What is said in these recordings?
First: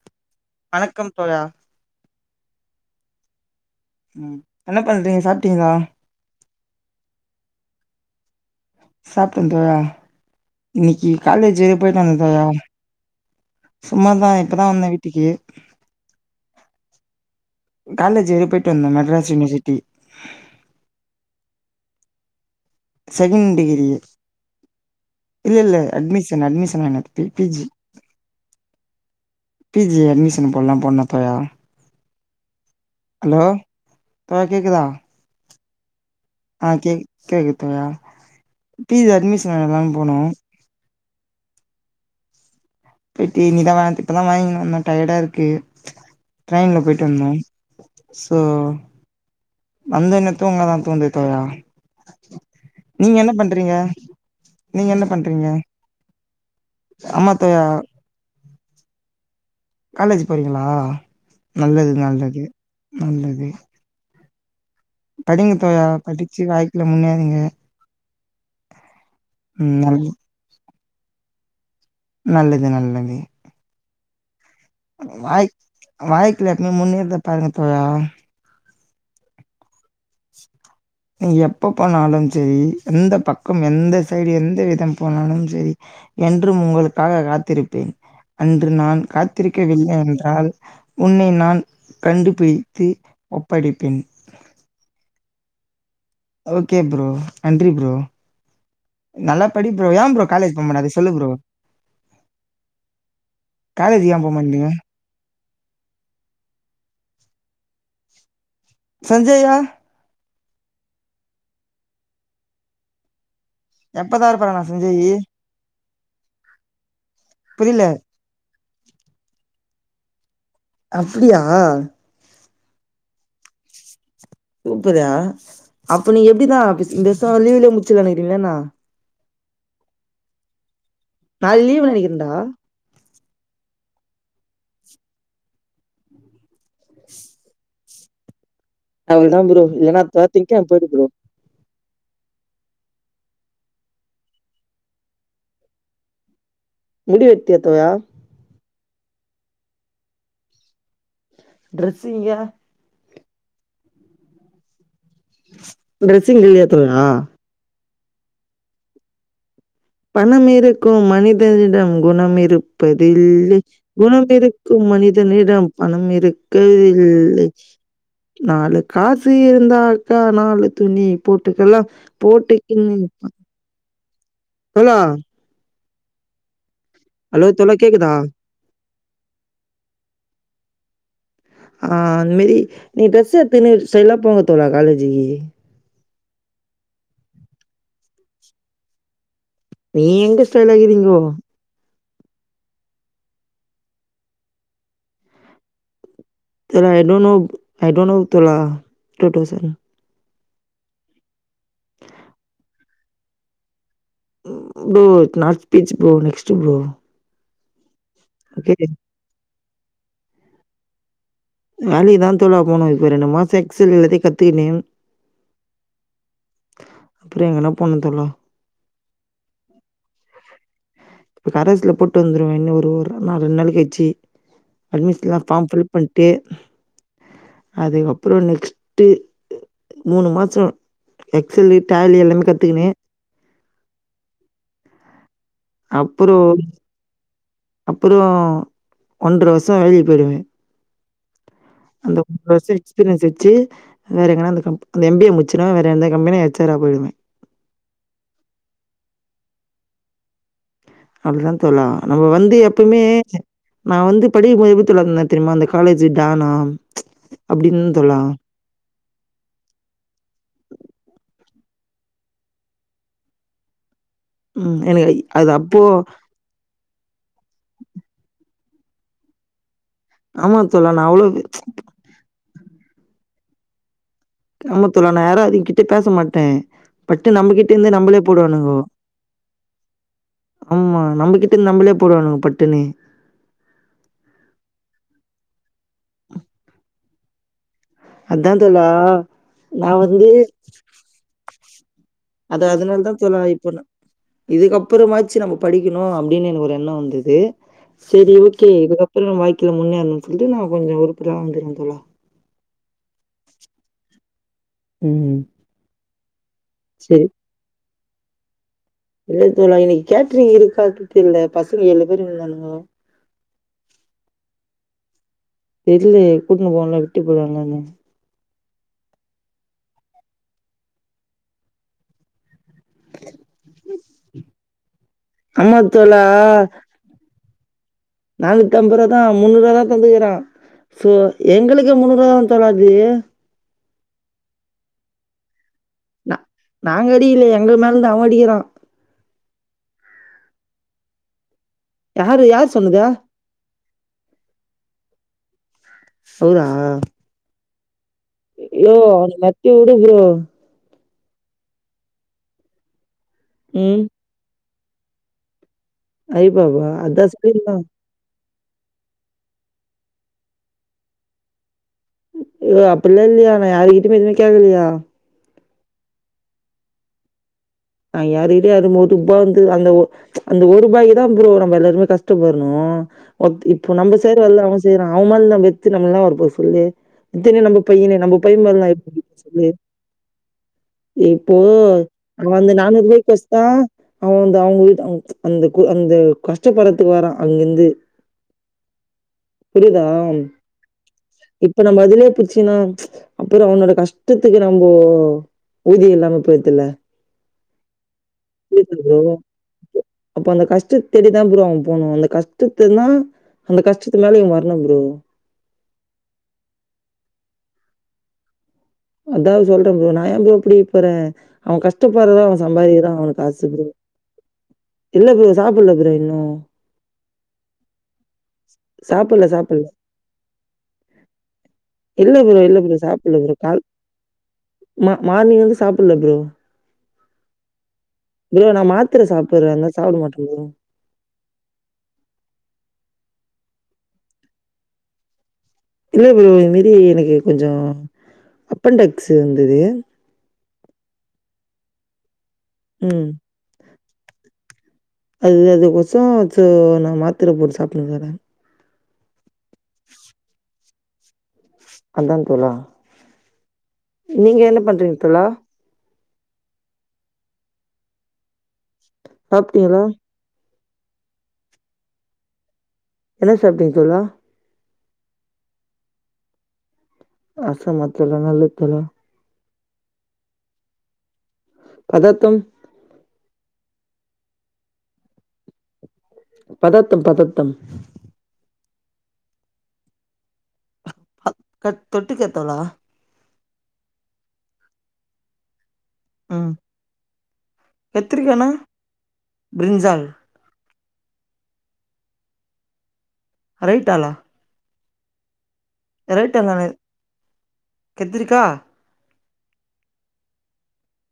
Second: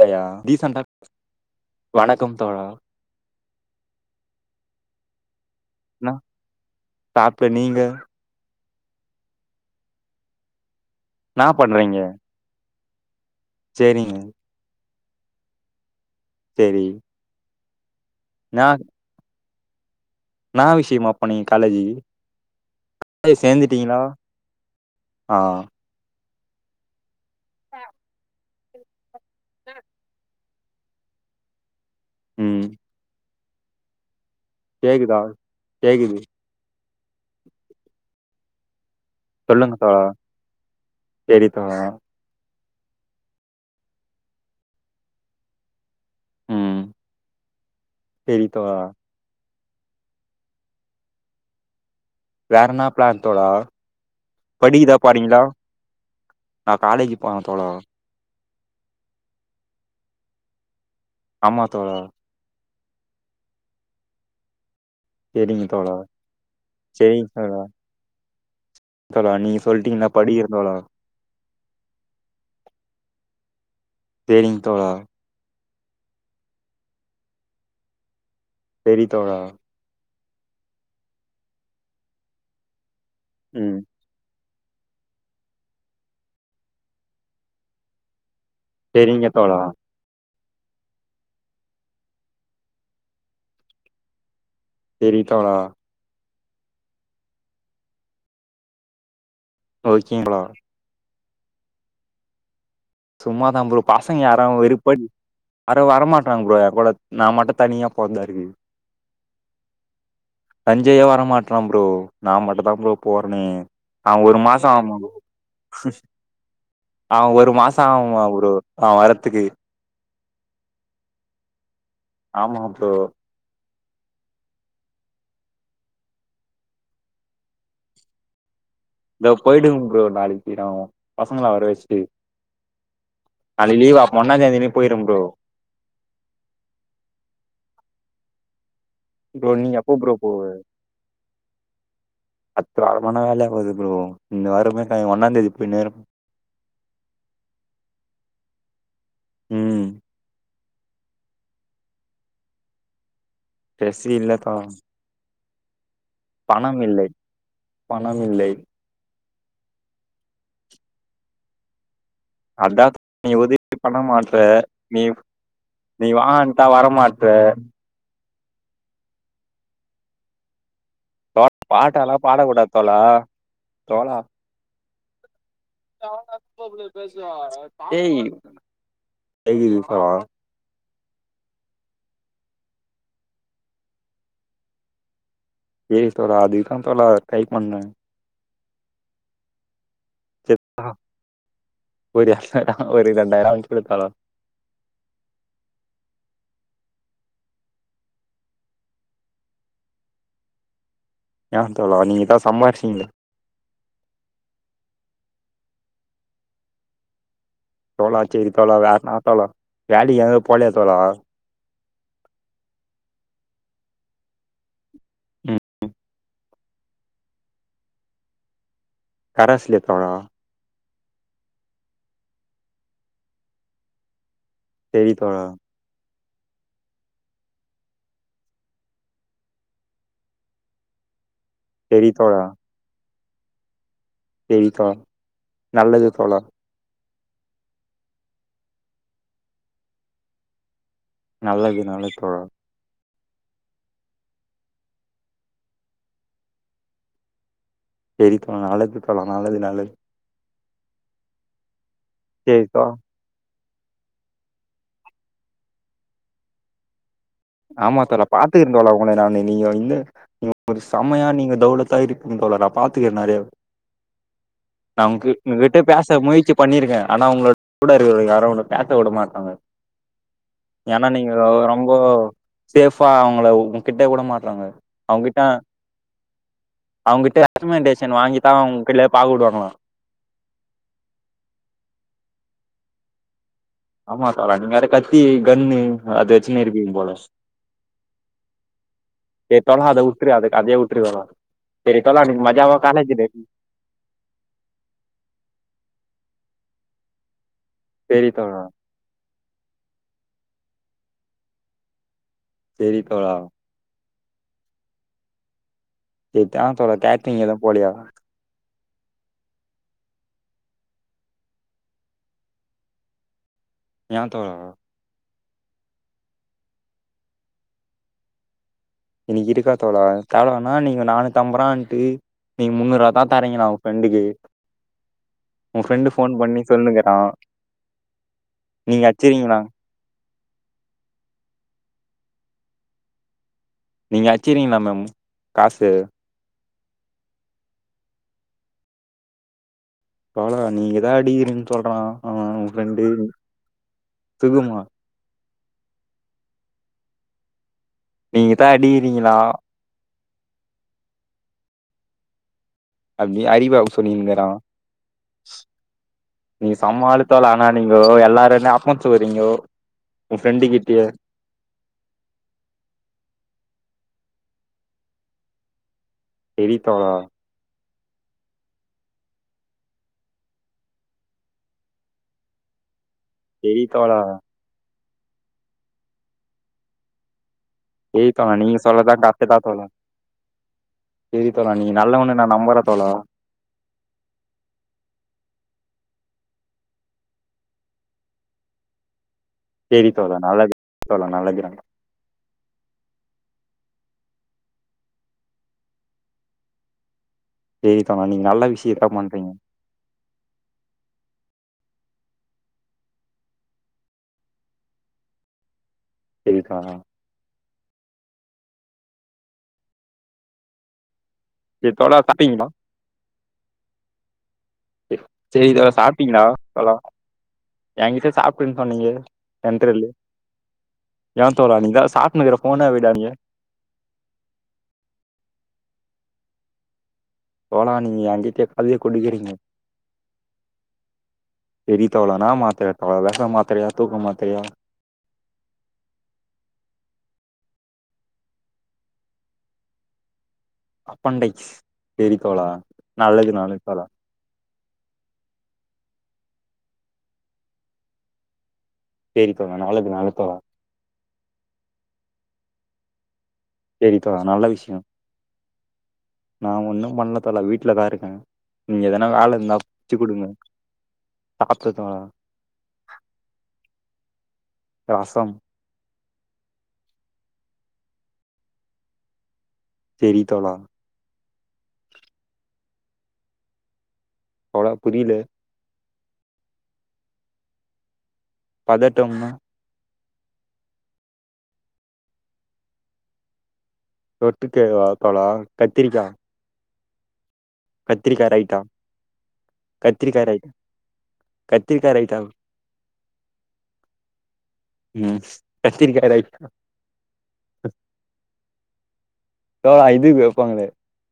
லையா டீசெண்டா வணக்கம் தோழா வணக்கம் தோழா ம் என்ன பண்றிங்க சா ன சாப்ட்டே நீங்க சாப்ட்டே தோழா இன்னிக்கி என்னா காலேஜு பண்றீங்க போயிட்டு வந் தோழா சேரிங்க சும்மாதா இப்பதா வந்த வீட்டுக்கி தேரி காலேஜு போயிட்டு வந்தே மெட்ராஸ் யுனிவர்சிட்டிகி என்னா விஷயமா போனீங்க காலேஜி காலேஜ் செகண் டிகிரியெ சேந்துட்டீங்களா ஆ இல்லல்ல அட்மிஷ் ன் அட்மிஷன் வேணு P P G P G admission போல்னா போனப்பயா ம் ஹலோ தோழா கேக்குதா கேக்குது ஆ கேக் கேக்குது தோழா பி ஜி அட்மிஷன் வாங்லான் போனோ செரி தோழா போயிட்டு இனிதா வாந்து இப்பதா வாங்கினு வந்தோ டயடாருக்கு ம் ட்ரைன்ல போயிட்டு வந்தோ சோ சேரி தோழா வந்தொன்னே தூங்கதா தோண்து தோழா வேற என்னா நீங்க பிளான் என்ன தோழா பண்றீங்க நீங்க படிகிதா என்ன போறீங்களா பண்றீங்க நா காலேஜி போவ தோழா காலேஜு போறிங்களா ஆமா நல்லது தோழா நல்லது நல்லது படிங்க தோழா படிச்சி வாழ்க்கைல சேரிங்க முன்னேறுங்க தோழா தோழா நீங்க ம் நல் சொல்ட்டிங்கள்ல படிகிறந் தோழா நல்லது நல்லது சேரிங் வாய்க் வாய்க்கல எப்பமே முன்னேர்றத பாருங்க தோழா செரி தோழா நீ எப்ப போனாலு செரி எந்த பக்கம் ம் எந்த சைடு எந் த விதம் போனாலும் செரி என்றும் உங்களுக்காக காத்திருப்பேன் அன்று நான் சேரிங்க தோழா காத்திருக்கவில்லை என்றால் உன்னை நான் கண்டுபிடித்து ஒப்படைப்பேன் செரி தோழா ஓகே ப்ரோ நன்றி ப்ரோ நல்லா படி ப்ரோ ஏ ஓகேங் ப்ரோ தோழா காலேஜ் போமாட்ட அது சொல்லு ப்ரோ சும்மாதா ப்ரே காலேஜ் ஏ பசங்க யாராவு போமாட்றீங்க வெறுப்பா [inaudible] அற வரமாட்டாங்க ப்ரோ ஏங்கூட நா மட்டு தனியா போந்தா இருக்குது சஞ்சயா சஞ்சயு வர மாட்றா ப்ரோ நா மட்டுந்தா ப்ரோ போ னே ஆ எப்பதா ஒரு இருப்பானா மாச ஆகுமா சஞ்சயி ஆ ஒரு மாச புரில ஆகுமா ப்ரோ அவ வரத்துக்கு அப்டியா ஆமா ப்ரோ எப்பரா அப்ப நீ எப்பிடிதா ஆபிஸ் இந்த வருஷ லீவுலயே முடிச்சலான் இருக்கிங்ளா என்னா இதா போயிடுவ ப்ரோ நாளைக்கு ந பசங்களா வர நாளைக்கு லீவு வெச்சுட்டு நெனைக்கிறேன்டா லீவா அப்ப ஒன்னாந் தேதி அன்னைக்கு போயிருவ ப்ரோ அவளதா ப்ரோ நீங்க எப்போ இல்லன்னா ப்ரோ தேட்டி கே போயிரு ப்ரோ அத்த அரமனா வேலையாவாது ப்ரோ இந்த வாரமே ஒன்னாந்தேதி போய் நேர வீடியோ எடுத்தியா தோழா ம் ட்ரெஸ்ஸு இங்க ட்ரெஸ்ஸு இல்லக்கா ட்ரெஸ் இங்க இல்லையா தோழா பணம் இல்லை பணம் இருக்கும் மனிதனிடம் குணம் அதான் நீ இருப்பதில்லை உதவி பண்ண குணம் மாட்ற இருக்கும் நீ மனிதனிடம் பணம் இருக்க இல் அத்த நாலு காசி இருந்தாக்கா நாலு துணி தோழா போட்டுக்கலா பாட்டெல்லாம் பாடக்கூடாது போட்டுக்கினு தோழா தோழா தோழா ஹலோ தோழா கேக்குதா ஏய் [unintelligible] ஆ அந்த மேரி நீ ட்ரெஸ்ஸு எத்துனு ஸ்டைலா போங்க தோழா காலேஜ்ஜிக்கு [unintelligible] தோழா அதுக்குதா தோழா ட்ரை பண்ண நீ எங்க சேரி ஸ்டைல்லா தோழா இருக்கறீங்கோ ஒரு அகனா [unintelligible] ஒரு ரெண்டாயிரோ அனுப்பியூடு தோழா ஐடோநோ ஐடோநோ தோழா டூ டவுஷன் யா தோழா நீங்க தா சம்பாரிச்சீங்களே bro it not beach bro next bro தோழா சேரி தோழா ஓகே வேற என்னா தோழா வேலைக்கு எங்கூ போலையா தோழா வேலைக்கு தா தோழா போனு இப்ப ரெண்டு மாசோ எக்ஸ்சல் எல்லாத்தையூ கத்துகுன்னு ம் அப்பறோ எங்கனா போனு தோழா கரஸ்ல இருக்காங்களா இப்ப கரேஸ்ல போட்டு வந்துருவே இன்னு ஒரு ஒரு ரெண் ரெண்டு நாள் கழிச்சு செரி அட்மிஷன்லா தோழா ஃபாம் பிள் டே அதுக்கப்றறோ நெக்ஸ்ட்டு மூணு மாசோ எக்ஸல்லு செரி டேலி எல்லாமே கத்துக்குணு செரிக்கா அப்பறோ அப்பறோ ஒன்றர வருஷோ வேலக்கி பேயிடுவே நல்லது நல்ல தோழா எக்ஸ்பீரியன்ஸ் வச்சு வேற எங்கனா அந்த கம் அந்த எம்பிஏ முடிச்சுடுவே வேற எந்த கம்பனியா ஹெச்சாரா போயிடுவே செரி தோழா நல்லது தோழா நல்லது நல்லது அப்டி தா தோழா நம்ம வந்து சேரி தோழா எப்பிமே நா வந்து படிக்க [unintelligible] எப்டி தோழா இருந்தே தெரிமா அந்த காலேஜி டானா ஆமா தோழா பாத்துக்றே தோழா உங்கள நானு நீங்க வந்து ஒரு செமையா நீங்க [unintelligible] இருப்பிங்க தோழா நா பாத்துக்குறே நறைய ம். நா எனக்கு உங் அது உங்க கிட்ட அப்போ பேச முயற்சி பண்ணிருக்கே ஆனா உங்ளோட கூட இருக்கவங்க யாரு பேச உட மாட்டாங்க ஆமா தோழா ஏனா நான் அவ்வளோ நீங்க ரொம்ப சேஃபா அவங்கள உங் கிட்ட கிட்டே வுடமாட்றாங்க ஆமா தோழா நான் அவங்கிட்ட யாரும் அதுகிட்ட பேச மாட்டேன். பட்டு அவங்கிட்ட நம்ம கிட்ட இருந்து ரெக்மெண்டேஷன் நம்மளே வாங்கி தா போடுவானுங்கோ. அவங்க [unintelligible] கிட்டயே பாக் உடுவாங்க ஆமா நம்மகிட்ட நம்பளே போடுவானுங்க பட்டுனு ஆமா தோழா நீங்க வேற கத்தி கன்னு அத வச்சுன்னு இருப்பீங்க போல அதா தோழா சரி தோழா நா அத வந்து உட்ரு அத அதயே உட்ரு தோழா சரி தோழா இன்னைக்கு அத மஜாவா அதனால தா காலேஜ் டே தோழா இப்ப நா இதுக்கப்பறமாச்சு நம்ம படிக்கணு அப்ப அப்டினு எனக்கு ஒரு எண்ணோ வந்துது சரி செரி தோழா ஓகே இதுக்கப்றோ வாழ்க்கைல முன்னேறணு [unintelligible] நா கொஞ்சோ [unintelligible] வந்துறே தோழா செரி தோழா ம் இதா தோழா சரி. [unintelligible] எது போலயா இல்ல தோழா இன்னைக்கு கேட்ரிங் இருக்காது தெர்ல்ல பசங்க ஏழு பேரு இருந்தானுங்கோ ஏ தோழா தெர்லயே கூட்டுன் போல விட்டு [unintelligible] இன்னைக்கு இருக்கா தோழா [unintelligible] நீங்க நானு [unintelligible] நீங்க முன்னூரா தா தரீங்லா உங் ஃப்ரெண்டுக்கு ஆமா உங்க ஃப்ரெண்டு தோழா ஃபோன் பண்ணி சொல்லுங்கறா நீங்க நானூத்தம்பரா தா அச்சிறீங்களா முன்னூர்வா தந்துக்குறா சோ எங்ளுக்கு முன்னூர்வா தா தோழா அது நீங்க அச்சிக்கிறீங்ளாமே காசு நா நாங்க அடிக்கிலயே எங்க மேல தா அவங் அடிக்கிறா தோழா நீங்கதா அடிக்கிறீங் சொல்றா யாரு அவ யார் சொன்னது? ஃப்ரெண்டு [unintelligible] சொல்தா நீங்கதா அடிக்கிறீங்களா [unintelligible] உடு ப்ரோ அப்டி அறிவு அப்டி ம். சொன்னிங்க்குறா நீங்க சம்ம ஆளு அதான் தோழா ஆனா சொல்லியிருந்தா. நீங்கோ எல்லாரு ஏ [unintelligible] வரீங்கோ உங் ஃப்ரெண்டு கிட்டயே யோ அப்பில்லா இல்லையா நா யாருகிட்டிமே எதுமே கேக்கலையா செரி தோழா ஆ யாரு கிட்டே [unintelligible] ஒரு ஒதுபா வந்து அந் அந்த ஒரு ரூபாய்க்கு தா ப்ரோ நம்ம எல்லாருமே கஷ்டப்பட்ரோ ஒத் செரி இப்போ தோழா நம்ம செய்ற வேல தா அவ செய்றா அவன் மேல் நா வெத்து நம்ம என்னா வரு போது சொல்லு இத்தி நம்ம பையனே செரி நம்ம தோழா பையன் நீங்க சொல்றதா [unintelligible] கரெக்ட்டுதா சொல்லு தோழா செரி இப்போ தோழா நீங்க நல்லவன்னு நா அவ அந்த நம்புறே தோழா நானூறுபாயிக்கு ஒஸ்தா அவ அந்த அவ உயிர் தா ம்ச் அந்த கூ அந்த கஷ்டப்படுறதுக்கு வரா அங்கிருந்து. புரியுதா செரி தோழா நல்லது தோழா நல்லது இப்ப நம்ம அதுலையே புச்சுனா ம்ச் புறோ அவனோட கஷ்டத்துக்கு நம்போ ஊதியோ இல்லாம போயிருதுல்ல. சேரி தோழா நீங்க நல்ல கேக்குது விஷயத்தா ப்ரோ பண்றீங்க அப்போ அந்த கஷ்டத் தேடிதா ப்ரோ அவ போனு அந்த கஷ்டத்துலனா அந்த கஷ்டத்துமேல இவ வரணு ப்ரோ டெய்லிக்கா அதாவது சொல்றேன் ப்ரோ நா ஏன் ப்ரோ புடிக்க போறே அவ சேரி தோழா கஷ்டப்படுறத அவ சாப்ட்டீங்களா சம்பாதிக்கிறா அவனுக்கு காசுப்ப்ரோ. இல்ல ப்ரோ சேரி தோழா சாப்பிடல ப்றோ இன்னு எங்கிட்ட சாப்பிட்டேனு சொன்னீங்க சாப்பிடல. சென்ரல்லு ஏன் தோளா நீதா இல்ல சாப்புட்னுக்கிற ப்ரோ, இல்ல போனா ப்ரோ வையிடானிங்க சாப்பிடல ப்ரோ. கால் மா மார்னிங் இருந்து சாப்பிடுல ப்ரோ. தோளா நீங்க ஏ கிட்டேயே ப்ரோ நான் அதேயே மாத்திரை குடிக்கிறீங்க சாப்பிடுறேன், அதனால சாப்பிட மாட்டேன் ப்ரோ. எரிதகளானா மாத்ததகாதளவ ன்ன மாத்திரையா தூக்க மாத்திரையா? இல்ல ப்ரோ இந்த மேரி எனக்கு கொஞ்சோ அப்பண்டக்ஸ் இருந்தது. அப்பண்டைக்ஸ் பேரி தோளா ம். நள்ளது நடக்கு தோழா. சோ சோ நா மாத்திர போட்டு சாப்பிட்டுனுக்கறே செரி தோளா நாளைக்கு [unintelligible] தோளா பன்ரன் தோளா சேரி தோழா நீங்க நல்ல என்ன விஷயோ பண்றீங்க தோளா நா ஒண்ணு பண்ணுல தோலா வீட்டுலதா இருக்கே நீங்க எதனா வேல இருந்தா சாப்ட்டீங்களா புடிச்சு குடுங்க. பாக்க தோழா என்ன சாப்பிடிங்க தோளா ரசம். ரசமத்துருதா நல்லது தோளா செரி தோளா பதத்தம். தோழா புரியல பதத்தம் பதத்தம் பதட்டம்னா ஆ க தொட்டுக்கத் தோளா தொட்டுக்கவா தோளா கத்திரிக்கா. ம் கத்திரிக்கா கத்திரிக்கானா ரயிட்டா பிரிஞ்சால் கத்திரிக்கா ரயிட் கத்திரிக்கா ரயித்தா ரைட்டால ம் கத்திரிக்கா ரயித்தா ம் கத்திரிக்கா தோளா இதுக்கு வெப்பாங்களே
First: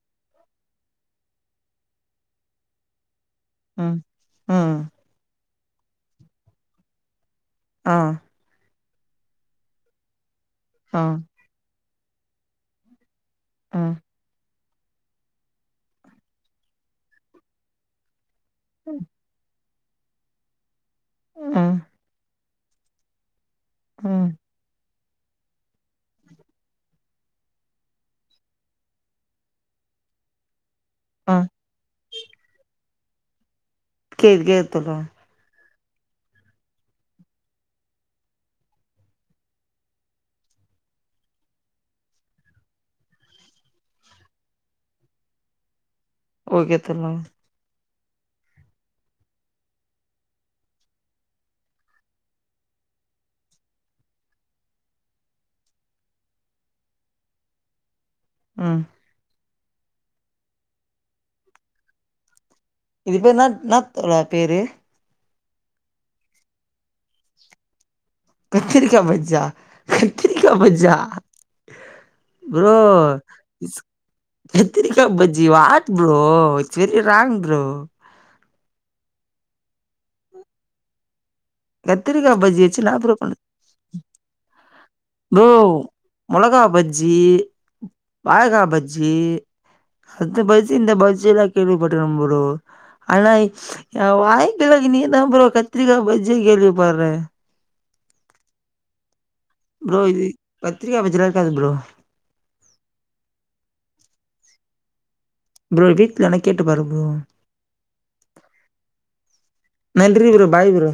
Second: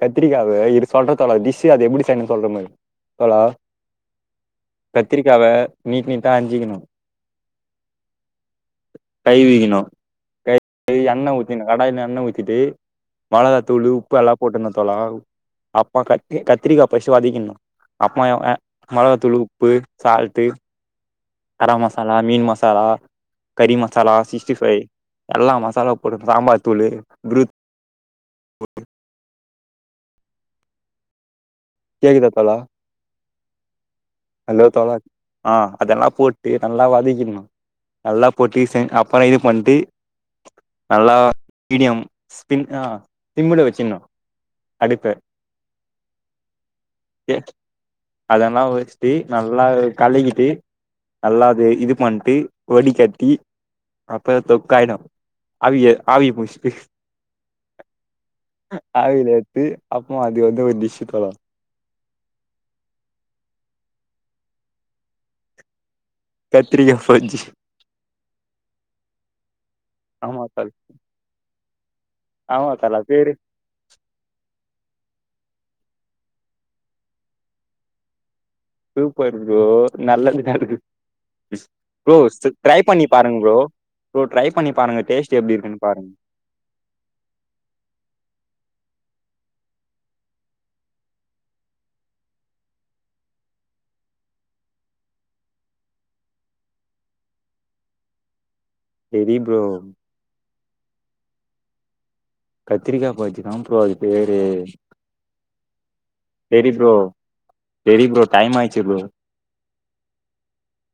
கத்திரிக்காவ இரு சொல்ற தோளா டிஸ்ஸு அது எப்பிடி செய்யிணுனு சொல்ற பாரு தோளா ம் ம் கத்திரிக்காவ நீட்டு நீட்டா அஞ்சிக்கணு ஆ கழிவிக்கிணு கை கழிவி ஆ எண்ண ஊத்தினு கடாயில எண்ண ஊத்திட்டு. மொளகா ஆ தூளு உப்பு எல்லா போட்டு ந தோளா அப்ப கத்தி கத்திரிக்கா பஸ்டு வதக்கிடுனு அப்ப அ ஆ ம் மொளகா தூளு உ ப்பு சால்டு கர மசாலா மீன் மசாலா கரி மசாலா ம் சிக்ஸ்டிஃபைவ். எல்லா மசாலா போட்டு சாம்பார் தூளு [unintelligible] ஆ கேக்குதா தோளா கேக்குது ஹலோ கேக்குது தோளா தோழா ஆ அதெல்லா போட்டு நல்லா வதக்கிர்ணு நல்லா போட்டு செ அப்புறோ இது பண்டு நல்லா மீடியம் சிம் அ சிம்ல வெச்சுறணு அடுப்ப ஓகே தல எ அதெல்லா வெச்சுட்டு நல்லா கழிகிட்டு நல்லா அத இது பண்ணிட்டு வடி கட்டி அப்புற தொக்காயிடு ஆவி ஆவிய புடிச்சிட்டு ம் ஆலில எடுத்து அப்றமா அது வந்து டிஸ்சு தல இதுபேரு என்னா என்னாத் தல பேரு கத்திரிக்கா பஜ்ஜி கத்திரிக்கா பஜ்ஜா ஆமா கத்திரிக்கா தோழா பஜ்ஜா ஆமா ப்ரோ தோழா பேரு கத்தரிக்கா பஜ் ஜி what bro it's very wrong bro super bro நல்லதுதா இருக்கு ப்ரோ கத்திரிக்கா பஜ்ஜி ட்ரை வச்சு பண்ணி லாப்ரோ பண்ணு பாருங்க ப்ரோ ட்ரை பண்ணி பாருங்க டேஸ்ட் ப்ரோ எப்டி இருக்குன்னு பாருங்க மொளகா பஜ்ஜி வாழக்கா பஜ்ஜி அந்த பஜ்ஜி இந்த பஜ்ஜில்லா கேள்விப்பட்டிருக்க ப்ரோ ஆனா ஏ வாழ்க்கையில இன்னிக்கி தா ப்ரோ கத்திரிக்கா பஜ்ஜியே கேள்விபட்றே ப்ரோ இது கத்திரிக்காய் பஜில இருக்காது ப்ரோ கத்தரிக்கா பஜ்ஜி தா ப்ரோ அது பேரு ப்ரோ வீட்ல வேணா கேட்டு செரி பாரு ப்ரோ செரி ப்ரோ டைம் ஆயிச்சு ப்ரோ நன்றி ப்ரோ பாய் ப்ரோ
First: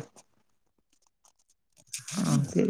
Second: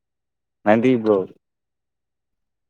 நன்றி ப்ரோ ஓகே